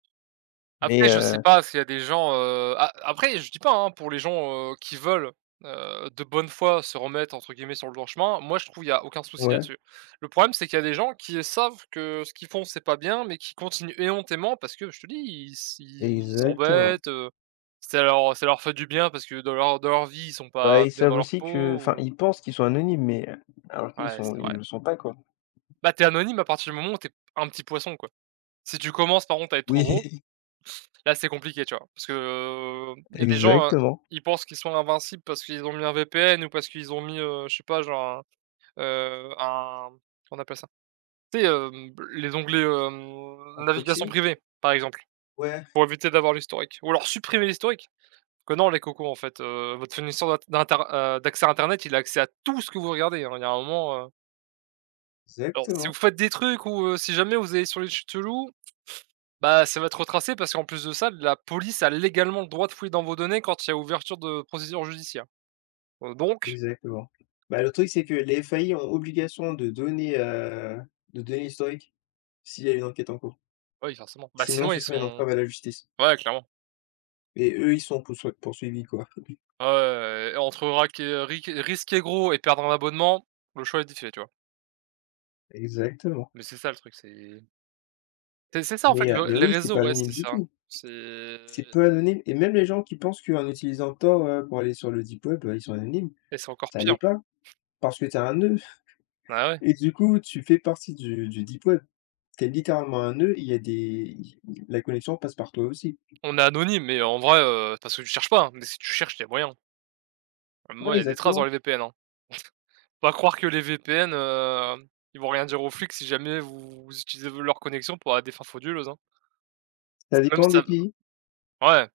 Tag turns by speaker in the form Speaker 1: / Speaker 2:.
Speaker 1: Mais
Speaker 2: Après, je sais
Speaker 1: heu
Speaker 2: pas s'il y a des gens, heu, a après je dis pas, hein? Pour les gens, heu, qui veulent, heu, de bonne foi, se remettre, entre guillemets, «sur le droit chemin», moi je trouve, il y a aucun souci
Speaker 1: Ouais.
Speaker 2: là-dessus. Le problème, c'est qu'il y a des gens qui, heu, savent que ce qu'ils font c'est pas bien, mais qui continuent éhontément, parce que je te dis, ils s ils
Speaker 1: Exactement.
Speaker 2: s'embêtent, heu, ça leur ça leur fait du bien, parce que dans leur dans leur vie, ils sont
Speaker 1: Bah,
Speaker 2: pas
Speaker 1: ils
Speaker 2: bien
Speaker 1: savent
Speaker 2: dans leur
Speaker 1: aussi que,
Speaker 2: peau
Speaker 1: enfin,
Speaker 2: ou
Speaker 1: ils pensent qu'ils sont anonymes mais, heu, alors qu'ils
Speaker 2: Ouais,
Speaker 1: sont
Speaker 2: c'est
Speaker 1: ils
Speaker 2: vrai.
Speaker 1: le sont pas, quoi.
Speaker 2: Bah, tu es anonyme à partir du moment où tu es p un petit poisson, quoi. Si tu commences par contre à être trop gros,
Speaker 1: Oui.
Speaker 2: là c'est compliqué, tu vois? Parce que il y a des gens, heu,
Speaker 1: Exactement.
Speaker 2: ils pensent qu'ils sont invincibles parce qu'ils ont mis un VPN ou parce qu'ils ont mis, heu, je sais pas, genre un, heu, un, comment on appelle ça? Tu sais, hem, b les onglets,
Speaker 1: Un
Speaker 2: hem, navigation
Speaker 1: proxy?
Speaker 2: privée, par exemple,
Speaker 1: Ouais.
Speaker 2: pour éviter d'avoir l'historique ou alors supprimer l'historique. Que non, les cocos en fait, heu, votre fournisseur d'int d'inter heu, d'accès internet, il a accès à tout ce que vous regardez, hein. Il y a un moment, heu alors, si vous
Speaker 1: Exactement.
Speaker 2: faites des trucs ou, heu, si jamais vous allez sur les sites chelous, bah, ça va être retracé parce qu'en plus de ça, la police a légalement le droit de fouiller dans vos données quand il y a ouverture de procédure judiciaire. Heu, donc
Speaker 1: Exactement. Ben, le truc, c'est que les FAI ont obligation de donner, heu, de donner l'historique s'il y a une enquête en cours
Speaker 2: Bah oui forcément. Bah
Speaker 1: sinon,
Speaker 2: sinon
Speaker 1: ce
Speaker 2: ils
Speaker 1: serait une
Speaker 2: sont
Speaker 1: entrave à la justice
Speaker 2: ouais, clairement.
Speaker 1: et eux, ils sont poussoi poursuivis, quoi.
Speaker 2: Ouais, ouais, ouais, ouais et entre raquer, heu, risquer- risquer gros et perdre un abonnement, le choix est d vite fait, tu vois?
Speaker 1: Exactement.
Speaker 2: Mais c'est ça le truc, c'est c'est c'est ça, en fait,
Speaker 1: Mais, heu,
Speaker 2: le
Speaker 1: mais
Speaker 2: les
Speaker 1: oui, c'est
Speaker 2: réseaux,
Speaker 1: pas
Speaker 2: ouais,
Speaker 1: anonyme
Speaker 2: c'est
Speaker 1: du
Speaker 2: ça.
Speaker 1: tout!
Speaker 2: C'est
Speaker 1: C'est peu anonyme et même les gens qui pensent qu'en utilisant Tor, heu, pour aller sur le deep web, bah ils sont anonymes,
Speaker 2: Et c'est encore
Speaker 1: ça l'est
Speaker 2: pire.
Speaker 1: pas. Parce que tu es un nœud
Speaker 2: Ben ouais!
Speaker 1: et du coup tu fais partie du du deep web. Tu es littéralement un nœud, il y a des il y la connexion passe par toi aussi.
Speaker 2: On est anonyme, mais en vrai, heu, parce que tu cherches pas, hein? Mais si tu cherches, tu es voyant même
Speaker 1: Ouais,
Speaker 2: moi, il y a des traces dans
Speaker 1: exactement.
Speaker 2: les VPN, hein? Faut pas croire que les VPN, heu, ils vont rien dire aux flics si jamais vous utilisez v leur connexion pour à des fins frauduleuses, hein? Parce
Speaker 1: Ça
Speaker 2: que même si
Speaker 1: dépend
Speaker 2: tu
Speaker 1: des
Speaker 2: as b
Speaker 1: pays?
Speaker 2: ouais.